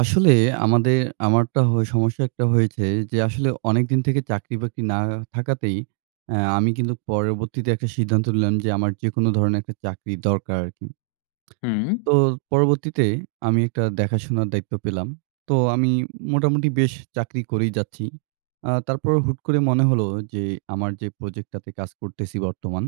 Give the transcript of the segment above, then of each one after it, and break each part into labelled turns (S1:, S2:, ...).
S1: আসলে আমাদের আমারটা হয় সমস্যা একটা হয়েছে, যে আসলে অনেক দিন থেকে চাকরি বাকরি না থাকাতেই অ্যা আমি কিন্তু পরবর্তীতে একটা সিদ্ধান্ত নিলাম যে আমার যেকোনো ধরনের একটা চাকরি দরকার আর কী।
S2: হুম।
S1: তো পরবর্তীতে আমি একটা দেখাশোনার দায়িত্ব পেলাম। তো আমি মোটামুটি বেশ চাকরি করেই যাচ্ছি। আ তারপরে হুট করে মনে হলো যে আমার যে প্রজেক্টটাতে কাজ করতেসি বর্তমান,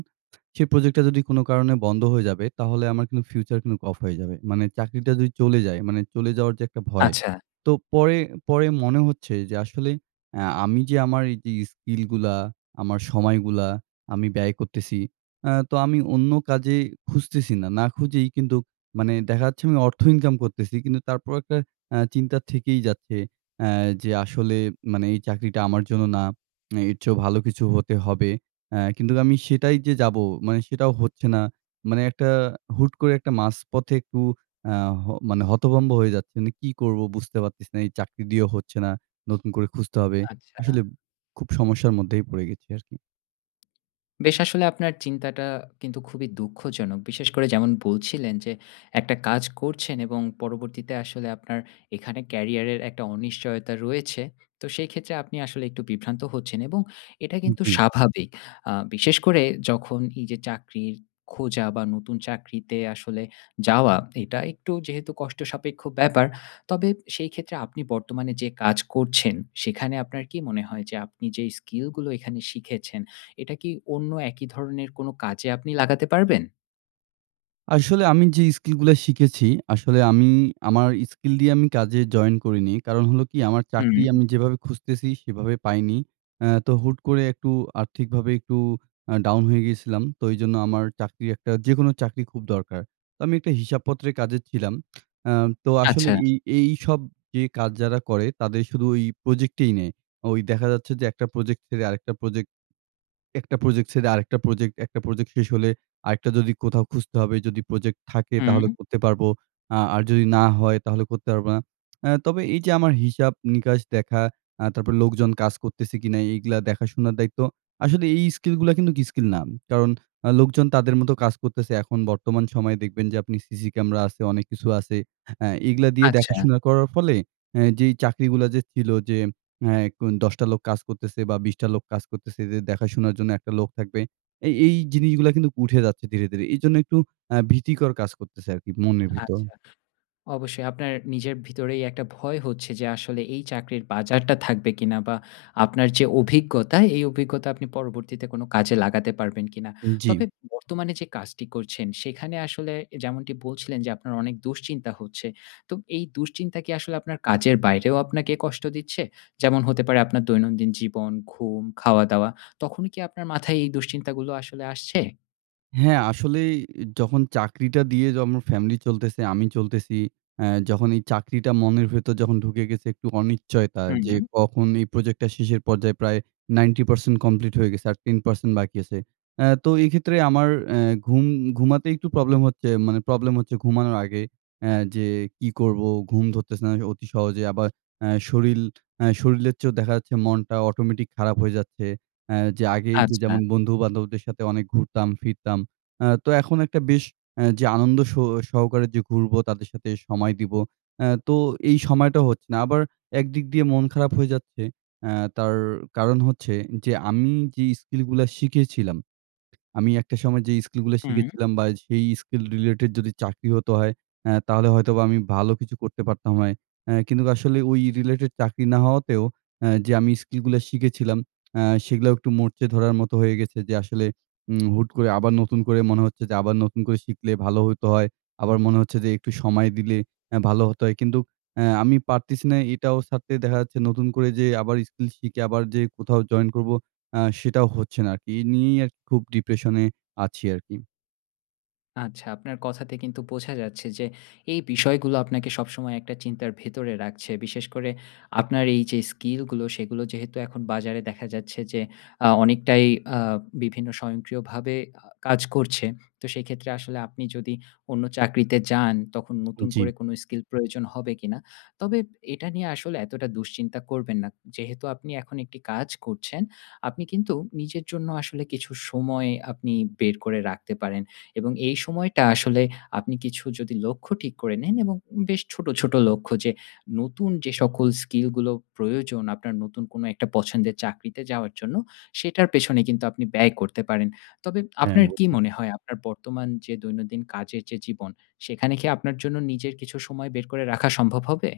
S1: সে প্রজেক্টটা যদি কোনো কারণে বন্ধ হয়ে যাবে, তাহলে আমার কিন্তু ফিউচার কিন্তু অফ হয়ে যাবে। মানে চাকরিটা যদি চলে যায় মানে চলে যাওয়ার যে একটা ভয়।
S2: আচ্ছা।
S1: তো পরে পরে মনে হচ্ছে যে আসলে অ্যা আমি যে আমার যে স্কিলগুলা, আমার সময়গুলা আমি ব্যয় করতেসি অ্যা তো আমি অন্য কাজে খুঁজতেছি না। না খুঁজেই কিন্তুক মানে দেখা যাচ্ছে আমি অর্থ ইনকাম করতেসি কিন্তু তারপরও একটা অ্যা চিন্তা থেকেই যাচ্ছে অ্যা যে আসলে মানে এই চাকরিটা আমার জন্য না, এর চেয়েও ভালো কিছু হতে হবে। অ্যা কিন্তুক আমি সেটাই যে যাব, মানে সেটাও হচ্ছে না। মানে একটা হুট করে একটা মাঝপথে একটু অ্যা হ মানে হতভম্ব হয়ে যাচ্ছি। মানে কী করব? বুঝতে পারতেসি না। এই চাকরি দিয়েও হচ্ছে না। নতুন করে খুঁজতে হবে।
S2: আচ্ছা।
S1: আসলে খুব সমস্যার মধ্যেই পড়ে গেছি আর কী।
S2: বেশ আসলে আপনার চিন্তাটা কিন্তু খুবই দুঃখজনক। বিশেষ করে যেমন বলছিলেন যে একটা কাজ করছেন এবং পরবর্তীতে আসলে আপনার এখানে Career এর একটা অনিশ্চয়তা রয়েছে। তো সেই ক্ষেত্রে আপনি আসলে একটু বিভ্রান্ত হচ্ছেন এবং এটাই কিন্তু
S1: জি।
S2: স্বাভাবিক। আ বিশেষ করে যখন এই যে চাকরির খোঁজা বা নতুন চাকরিতে আসলে যাওয়া, এটা একটু যেহেতু কষ্টসাপেক্ষ ব্যাপার। তবে সেই ক্ষেত্রে আপনি বর্তমানে যে কাজ করছেন, সেখানে আপনার কী মনে হয় যে আপনি যে স্কিলগুলো এখানে শিখেছেন, এটা কি অন্য একই ধরনের কোনো কাজে আপনি লাগাতে পারবেন?
S1: আসলে আমি যে স্কিলগুলা শিখেছি, আসলে আমি আমার স্কিল দিয়ে আমি কাজে জয়েন করিনি। কারণ হলো কী, আমার চাকরি
S2: হুম।
S1: আমি যেভাবে খুঁজতেসি, সেভাবে পাইনি। অ্যা তো হুট করে একটু আর্থিকভাবে একটু আ ডাউন হয়ে গিয়েছিলাম। তো ওই জন্য আমার চাকরি একটা যেকোনো চাকরি খুব দরকার। তো আমি একটা হিসাবপত্রের কাজে ছিলাম। অ্যা তো আসলে
S2: আচ্ছা।
S1: এই এই সব যে কাজ যারা করে, তাদের শুধু ওই প্রজেক্টেই নেয়। ওই দেখা যাচ্ছে যে একটা প্রোজেক্ট ছেড়ে আরেকটা প্রোজেক্ট একটা প্রজেক্ট ছেড়ে আরেকটা প্রজেক্ট। একটা প্রজেক্ট শেষ হলে আরেকটা যদি কোথাও খুঁজতে হবে যদি প্রজেক্ট থাকে, তাহলে
S2: হুম।
S1: করতে পারব। আ আর যদি না হয়, তাহলে করতে পারব না। অ্যা তবে এই যে আমার হিসাব নিকাশ দেখা, অ্যা তারপর লোকজন কাজ করতেছে কিনা, এইগ্লা দেখাশোনার দায়িত্ব। আসলে এই স্কিলগুলা কিন্তুক স্কিল না। কারণ আ লোকজন তাদের মতো কাজ করে করতেসে। এখন বর্তমান সময়ে দেখবেন যে আপনি সিসি ক্যামেরা আছে। অনেক কিছু আছে। অ্যা এইগুলা দিয়ে
S2: আচ্ছা।
S1: দেখাশোনা করার ফলেই, অ্যা যেই চাকরিগুলা যে ছিলো যে অ্যা এখন ১০ টা লোক কাজ করতেসে বা বিশটা লোক কাজ করতেসে যে দেখাশোনার জন্য একটা লোক থাকবে, এই, এই জিনিসগুলা কিন্তুক উঠে যাচ্ছে ধীরে, ধীরে। এই জন্য একটু অ্যা ভীতিকর কাজ করতেসে আর কী মনের ভিতর।
S2: আচ্ছা। অবশ্যই আপনার নিজের ভিতরেই একটা ভয় হচ্ছে যে আসলে এই চাকরির বাজারটা থাকবে কিনা? বা আপনার যে অভিজ্ঞতা, এই অভিজ্ঞতা আপনি পরবর্তীতে কোনো কাজে লাগাতে পারবেন কিনা?
S1: উম জি।
S2: তবে বর্তমানে যে কাজটি করছেন, সেখানে আসলে যেমনটি বলছিলেন যে আপনার অনেক দুশ্চিন্তা হচ্ছে। তো এই দুশ্চিন্তা কি আসলে আপনার কাজের বাইরেও আপনাকে কষ্ট দিচ্ছে? যেমন হতে পারে আপনার দৈনন্দিন জীবন, ঘুম, খাওয়া-দাওয়া, তখনই কি আপনার মাথায় এই দুশ্চিন্তাগুলো আসলে আসছে?
S1: হ্যাঁ, আসলেই এ যখন চাকরিটা দিয়ে যেমন আমার ফ্যামিলি চলতেসে, আমি চলতেসি। অ্যা যখন এই চাকরিটা মনের ভেতর যখন ঢুকে গেছে একটু অনিচ্চয়তা যে
S2: হুম।
S1: কখন এই প্রজেক্টটা শেষের পর্যায়ে প্রায় 90% কমপ্লিট হয়ে গেছে আর 10% বাকি আছে। অ্যা তো এই ক্ষেত্রে আমার অ্যা ঘুম ঘুমাতে একটু প্রবলেম হচ্ছে। মানে প্রবলেম হচ্ছে ঘুমানোর আগে অ্যা যে কী করব? ঘুম ধরতেছে না কে অতি সহজে। আবার অ্যা শরীর, অ্যা শরীরের চেয়েও দেখা যাচ্ছে মনটা অটোমেটিক খারাপ হয়ে যাচ্ছে অ্যা যে আগে এই যে
S2: আচ্ছা।
S1: যেমন বন্ধু বান্ধবদের সাথে অনেক ঘুরতাম ফিরতাম। অ্যা তো এখন একটা বেশ অ্যা যে আনন্দ সু সহকারে যে ঘুরব, তাদের সাথে সময় দিব, অ্যা তো এই সময়টা হচ্ছে না। আবার একদিক দিয়ে মন খারাপ হয়ে যাচ্ছে অ্যা তার কারণ হচ্ছে যে আমি যেই স্কিলগুলা শিখেছিলাম, আমি একটা সময়ে যেই স্কিলগুলা
S2: উম
S1: শিখেছিলাম বা সেই স্কিল রিলেটেড যদি চাকরি হতো হয়, অ্যা তাহলে হয়তোবা আমি ভালো কিছু করতে পারতাম হয়। অ্যা কিন্তুক আসলে ওই রিলেটেড চাকরি না হওয়াতেও অ্যা যে আমি স্কিলগুলা শিখেছিলাম, অ্যা সেগুলাও একটু মরচে ধরার মতো হয়ে গেছে যে আসলে উম হুট করে আবার নতুন করে মনে হচ্ছে যে আবার নতুন করে শিখলে ভালো হইতো হয়। আবার মনে হচ্ছে যে একটু সময় দিলে অ্যা ভালো হতো হয়। কিন্তু অ্যা আমি পারতেসি না এটাও ছাড়তে। দেখা যাচ্ছে নতুন করে যে আবার স্কিল শিখে আবার যে কোথাও জয়েন করব, অ্যা সেটাও হচ্ছে না আর কী। এই নিয়েই আর কী খুব ডিপ্রেশনে, আছি আর কী।
S2: আচ্ছা। আপনার কথাতে কিন্তু বোঝা যাচ্ছে যে এই বিষয়গুলো আপনাকে সবসময় একটা চিন্তার ভেতরে রাখছে। বিশেষ করে আপনার এই যে স্কিলগুলো, সেগুলো যেহেতু এখন বাজারে দেখা যাচ্ছে যে আ অনেকটাই আ বিভিন্ন স্বয়ংক্রিয়ভাবে আ কাজ করছে, তো সেই ক্ষেত্রে আসলে আপনি যদি অন্য চাকরিতে যান, তখন নতুন করে
S1: জি।
S2: কোনো স্কিল প্রয়োজন হবে কিনা? তবে এটা নিয়ে আসলে এতটা দুশ্চিন্তা করবেন না। যেহেতু আপনি এখন একটি কাজ করছেন, আপনি কিন্তু নিজের জন্য আসলে কিছু সময় আপনি বের করে রাখতে পারেন। এবং এই সময়টা আসলে আপনি কিছু যদি লক্ষ্য ঠিক করে নেন এবং বেশ ছোটো, ছোটো লক্ষ্য যে নতুন যে সকল স্কিলগুলো প্রয়োজন আপনার নতুন কোনো একটা পছন্দের চাকরিতে যাওয়ার জন্য, সেটার পেছনে কিন্তু আপনি ব্যয় করতে পারেন। তবে
S1: হ্যাঁ,
S2: আপনার কী
S1: অবশ্যই।
S2: মনে হয়? আপনার বর্তমান যে দৈনন্দিন কাজের যে জীবন, সেখানে কি আপনার জন্য নিজের কিছু সময় বের করে রাখা সম্ভব হবে?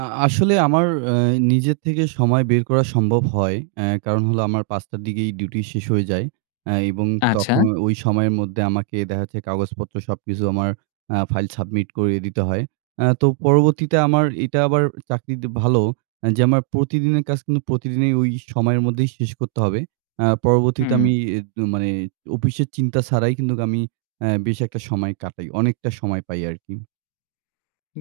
S1: আ আসলে আমার অ্যা নিজের থেকে সময় বের করা সম্ভব হয়। অ্যা কারণ হলো আমার ৫ টার দিকেই ডিউটি শেষ হয়ে যায় অ্যা এবং
S2: আচ্ছা।
S1: তখন ওই সময়ের মধ্যে আমাকে দেখা যচ্ছে কাগজপত্র সবকিছু আমার আ ফাইল সাবমিট করিয়ে দিতে হয়। অ্যা তো পরবর্তীতে আমার এটা আবার চাকরিতে ভালো অ্যা যে আমার প্রতিদিনের কাজ কিন্তু প্রতিদিনই ওই সময়ের মধ্যেই শেষ করতে হবে। অ্যা পরবর্তীতে
S2: হুম।
S1: আমি ইয়ে ত মানে অফিসের চিন্তা ছাড়াই কিন্তুক আমি অ্যা বেশ একটা সময় কাটাই। অনেকটা সময় পাই আর কী।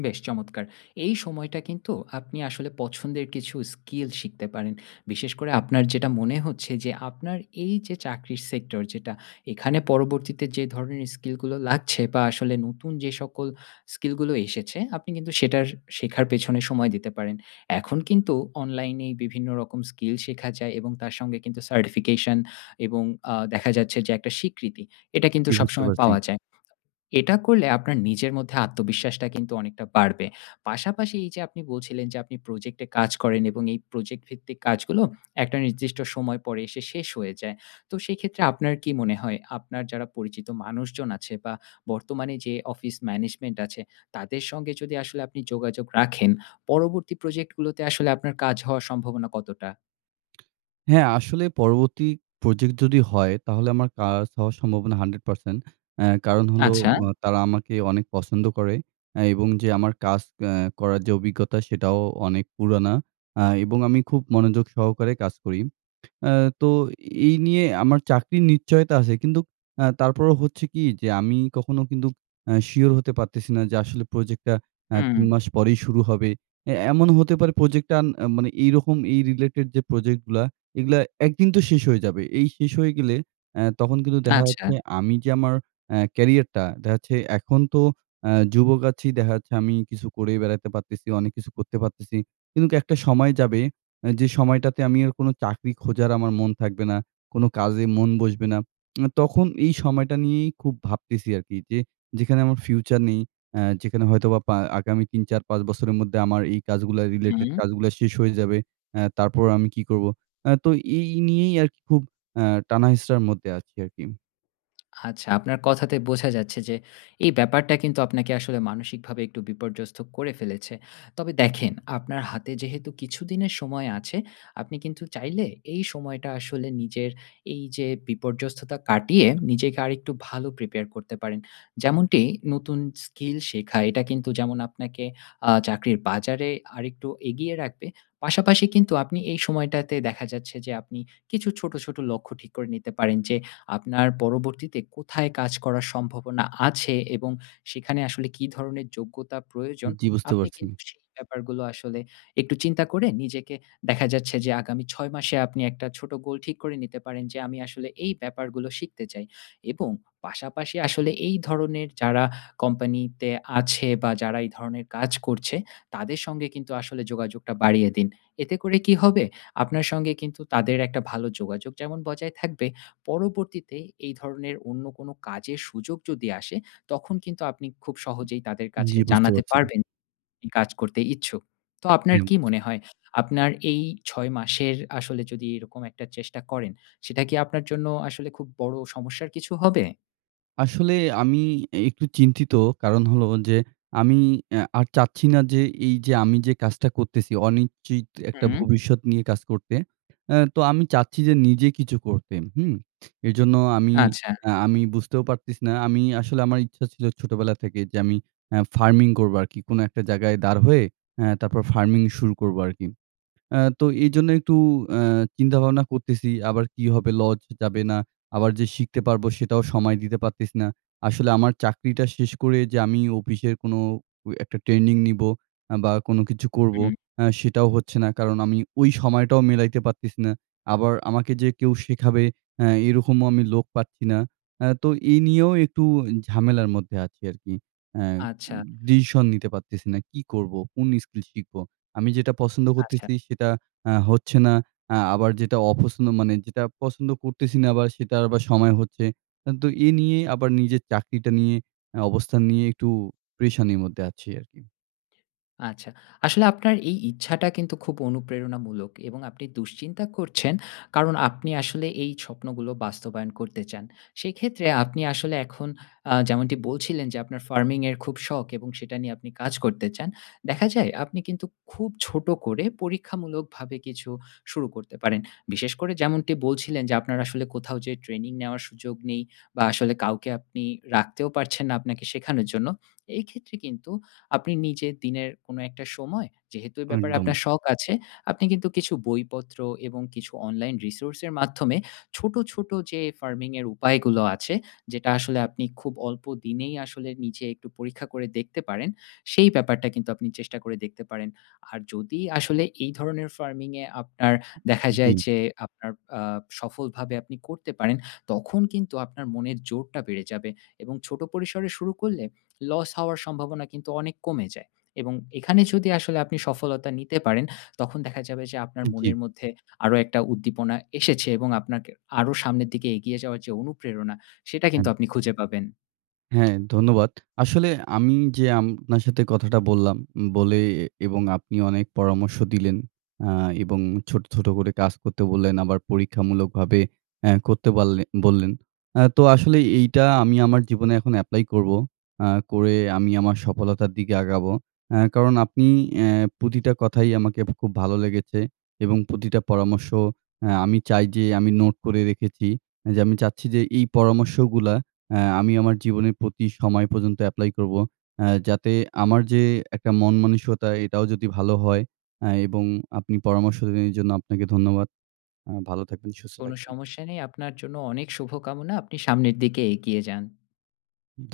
S2: বেশ চমৎকার। এই সময়টা কিন্তু আপনি আসলে পছন্দের কিছু স্কিল শিখতে পারেন। বিশেষ করে আপনার যেটা মনে হচ্ছে যে আপনার এই যে চাকরির Sector যেটা, এখানে পরবর্তীতে যে ধরণের স্কিলগুলো লাগছে বা আসলে নতুন যে সকল স্কিলগুলো এসেছে, আপনি কিন্তু সেটার শেখার পেছনে সময় দিতে পারেন। এখন কিন্তু অনলাইনেই বিভিন্ন রকম স্কিল শেখা যায় এবং তার সঙ্গে কিন্তু certification এবং আ দেখা যাচ্ছে যে একটা স্বীকৃতি, এটা কিন্তু
S1: জি, বুঝতে
S2: সবসময়
S1: পারছি।
S2: পাওয়া যায়। এটা করলে আপনার নিজের মধ্যে আত্মবিশ্বাসটা কিন্তু অনেকটা বাড়বে। পাশাপাশি এই যে আপনি বলছিলেন যে আপনি Project এ কাজ করেন এবং এই Project ভিত্তিক কাজগুলো একটা নির্দিষ্ট সময় পরে এসে শেষ হয়ে যায়। তো সেই ক্ষেত্রে আপনার কী মনে হয়, আপনার যারা পরিচিত মানুষজন আছে বা বর্তমানে যে Office Management আছে, তাদের সঙ্গে যদি আসলে আপনি যোগাযোগ রাখেন, পরবর্তী Project গুলোতে আসলে আপনার কাজ হওয়ার সম্ভাবনা কতটা?
S1: হ্যাঁ, আসলে পরবর্তী প্রজেক্ট যদি হয়, তাহলে আমার কাজ হওয়ার সম্ভাবনা 100%। অ্যা কারণ হলো
S2: আচ্ছা।
S1: অ তারা আমাকে অনেক পছন্দ করে অ্যা এবং যে আমার কাজ অ্যা করার যে অভিজ্ঞতা, সেটাও অনেক পুরানা। আ এবং আমি খুব মনোযোগ সহকারে কাজ করি। অ্যা তো এই নিয়ে আমার চাকরির নিশ্চয়তা আছে কিন্তুক আ তারপরেও হচ্ছে কী, যে আমি কখনো কিন্তু অ্যা শিওর হতে পারতেসি না যে আসলে প্রোজেক্টটা অ্যা ৩
S2: হুম।
S1: মাস পরেই শুরু হবে। অ্যা এমনও হতে পারে প্রোজেক্টটা আর মানে এইরকম এই রিলেটেড যে প্রজেক্টগুলা, এগুলা একদিন তো শেষ হয়ে যাবে। এই শেষ হয়ে গেলে, অ্যা তখন কিন্তু দেখা
S2: আচ্ছা।
S1: যাচ্ছে আমি যে আমার অ্যা ক্যারিয়ারটা, দেখা যাচ্ছে এখন তো অ্যা যুবক আছি, দেখা যাচ্ছে আমি কিছু করে বেড়াইতে পারতেসি। অনেক কিছু করতে পারতেসি। কিন্তুক কী একটা সময় যাবে, যে সময়টাতে আমি আর কোনো চাকরি খোঁজার আমার মন থাকবে না, কোনো কাজেই মন বসবে না। তখন এই সময়টা নিয়েই খুব ভাবতেসি আর কী যে যেখানে আমার ফিউচার নেই, অ্যা যেখানে হয়তোবা পা আগামী ৩, ৪, ৫ বছরের মধ্যে আমার এই কাজগুলা রিলেটেড
S2: হুম।
S1: কাজগুলা শেষ হয়ে যাবে। অ্যা তারপর আমি কী করব? অ্যা তো এই নিয়েই আর কী খুব আ টানা-হেঁচড়ার মধ্যে আছি আর কী।
S2: আচ্ছা। আপনার কথাতে বোঝা যাচ্ছে যে এই ব্যাপারটা কিন্তু আপনাকে আসলে মানসিকভাবে একটু বিপর্যস্ত করে ফেলেছে। তবে দেখেন, আপনার হাতে যেহেতু কিছুদিনের সময় আছে, আপনি কিন্তু চাইলে এই সময়টা আসলে নিজের এই যে বিপর্যস্ততা কাটিয়ে নিজেকে আরেকটু ভালো Prepare করতে পারেন। যেমনটি নতুন স্কিল শেখা। এটা কিন্তু যেমন আপনাকে আ চাকরির বাজারে আরেকটু এগিয়ে রাখবে পাশাপাশি কিন্তু আপনি এই সময়টাতে দেখা যাচ্ছে যে আপনি কিছু ছোট, ছোট লক্ষ্য ঠিক করে নিতে পারেন যে আপনার পরবর্তীতে কোথায় কাজ করার সম্ভাবনা আছে এবং সেখানে আসলে কী ধরনের যোগ্যতা প্রয়োজন,
S1: জি বুঝতে
S2: আপনি
S1: পারছি।
S2: কিন্তু সেই ব্যাপারগুলো আসলে একটু চিন্তা করে নিজেকে দেখা যাচ্ছে যে আগামী 6 মাসে আপনি একটা ছোট গোল ঠিক করে নিতে পারেন, যে আমি আসলে এই ব্যাপারগুলো শিখতে চাই। এবং পাশাপাশি আসলে এই ধরনের যারা কোম্পানিতে আছে বা যারা এই ধরনের কাজ করছে, তাদের সঙ্গে কিন্তু আসলে যোগাযোগটা বাড়িয়ে দিন। এতে করে কী হবে? আপনার সঙ্গে কিন্তু তাদের একটা ভালো যোগাযোগ যেমন বজায় থাকবে, পরবর্তীতে এই ধরনের অন্য কোনো কাজের সুযোগ যদি আসে, তখন কিন্তু আপনি খুব সহজেই তাদের কাছে
S1: জি বুঝতে
S2: জানাতে
S1: পারছি।
S2: পারবেন আপনি কাজ করতে ইচ্ছুক। তো আপনার
S1: হ্যাঁ
S2: কী
S1: বুছ
S2: মনে হয়? আপনার এই ৬ মাসের আসলে যদি এরকম একটা চেষ্টা করেন, সেটা কি আপনার জন্য আসলে খুব বড় সমস্যার কিছু হবে?
S1: আসলে আমি একটু চিন্তিত কারণ হলো যে আমি অ্যা আর চাচ্ছি না যে এই যে আমি যে কাজটা করতেসি, অনিশ্চিত একটা
S2: হুম।
S1: ভবিষ্যৎ নিয়ে কাজ করতে। অ্যা তো আমি চাচ্ছি যে নিজে কিছু করতে। হুম? এইজন্য আমি
S2: আচ্ছা।
S1: অ্যা আমি বুঝতেও পারতেছি না। আমি আসলে আমার ইচ্ছা ছিল ছোটোবেলা থেকে যে আমি অ্যা ফার্মিং করব আর কী। কোনো একটা জায়গায় দাঁড় হয়ে, অ্যা তারপর ফার্মিং শুরু করব আর কী। অ্যা তো এইজন্য একটু অ্যা চিন্তা ভাবনা করতেসি আবার কী হবে, লস যাবে না, আবার যে শিখতে পারব, সেটাও সময় দিতে পারতেসি না। আসলে আমার চাকরিটা শেষ করে যে আমি অফিসের কোনো অ একটা ট্রেনিং নিব অ্যা বা কোনো কিছু করব,
S2: হুম।
S1: অ্যা সেটাও হচ্ছে না। কারণ আমি ওই সময়টাও মিলাইতে পারতেসি না। আবার আমাকে যে কেউ শেখাবে, হ্যাঁ, এই রকমও আমি লোক পাচ্ছি না। অ্যা তো এই নিয়েও একটু ঝামেলার মধ্যে আছি আর কী। অ্যা
S2: আচ্ছা।
S1: ডিসিশন নিতে পারতেসি না। কী করব? কোন স্কিল শিখব? আমি যেটা পছন্দ
S2: আচ্ছা।
S1: করতেসি, সেটা অ্যা হচ্ছে না। অ্যা আবার যেটা অপছন্দ মানে যেটা পছন্দ করতেসি না বা সেটা আবার সময় হচ্ছে। হ্যাঁ তো এই নিয়ে আবার নিজের চাকরিটা নিয়ে, অ অবস্থান নিয়ে একটু পেরেশানির মধ্যে আছি আর কী।
S2: আচ্ছা। আসলে আপনার এই ইচ্ছাটা কিন্তু খুব অনুপ্রেরণামূলক এবং আপনি দুশ্চিন্তা করছেন কারণ আপনি আসলে এই স্বপ্নগুলো বাস্তবায়ন করতে চান। সেই ক্ষেত্রে আপনি আসলে এখন আ যেমনটি বলছিলেন যে আপনার Farming এর খুব শখ এবং সেটা নিয়ে আপনি কাজ করতে চান। দেখা যায় আপনি কিন্তু খুব ছোট করে পরীক্ষামূলকভাবে কিছু শুরু করতে পারেন। বিশেষ করে যেমনটি বলছিলেন যে আপনার আসলে কোথাও যে ট্রেনিং নেওয়ার সুযোগ নেই বা আসলে কাউকে আপনি রাখতেও পারছেন না আপনাকে শেখানোর জন্য। এই ক্ষেত্রে কিন্তু আপনি নিজে দিনের কোনো একটা সময়, যেহেতু এ ব্যাপারে
S1: একদম।
S2: আপনার শখ আছে, আপনি কিন্তু কিছু বইপত্র এবং কিছু অনলাইন Resource এর মাধ্যমে ছোট, ছোট যে ফার্মিং এর উপায়গুলো আছে, যেটা আসলে আপনি খুব অল্প দিনেই আসলে নিজে একটু পরীক্ষা করে দেখতে পারেন, সেই ব্যাপারটা কিন্তু আপনি চেষ্টা করে দেখতে পারেন। আর যদি আসলে এই ধরনের ফার্মিং এ আপনার দেখা যায়
S1: জি।
S2: যে আপনার আ সফলভাবে আপনি করতে পারেন, তখন কিন্তু আপনার মনের জোরটা বেড়ে যাবে এবং ছোট পরিসরে শুরু করলে, লস হওয়ার সম্ভাবনা কিন্তু অনেক কমে যায়। এবং এখানে যদি আসলে আপনি সফলতা নিতে পারেন, তখন দেখা যাবে যে আপনার মনের
S1: জি।
S2: মধ্যে আরো একটা উদ্দীপনা এসেছে এবং আপনাকে আরো সামনের দিকে এগিয়ে যাওয়ার যে অনুপ্রেরণা, সেটা
S1: হ্যাঁ।
S2: কিন্তু আপনি খুঁজে পাবেন।
S1: হ্যাঁ, ধন্যবাদ। আসলে আমি যে আপনার সাথে কথাটা বললাম, বলে এবং আপনি অনেক পরামর্শ দিলেন। আ এবং ছোট, ছোট করে কাজ করতে বললেন আবার পরীক্ষামূলকভাবে অ্যা করতে বাললে বললেন। অ্যা তো আসলেই এইটা আমি আমার জীবনে এখন এপ্লাই করব। অ্যা করে আমি আমার সফলতার দিকে আগাবো। অ্যা কারণ আপনি অ্যা প্রতিটা কথাই আমাকে খুব ভালো লেগেছে এবং প্রতিটা পরামর্শ অ্যা আমি চাই যে আমি নোট করে রেখেছি, যে আমি চাচ্ছি যে এই পরামর্শগুলা অ্যা আমি আমার জীবনের প্রতি সময়ে পর্যন্ত অ্যাপ্লাই করব। অ্যা যাতে আমার যে একটা মানসিকতা, এটাও যদি ভালো হয় অ্যা এবং আপনি পরামর্শ দিলেন, এজন্য আপনাকে ধন্যবাদ। আ ভালো থাকবেন, সুস্থ
S2: কোনো
S1: থাকবেন।
S2: সমস্যা নেই। আপনার জন্য অনেক শুভকামনা। আপনি সামনের দিকে এগিয়ে যান।
S1: ধু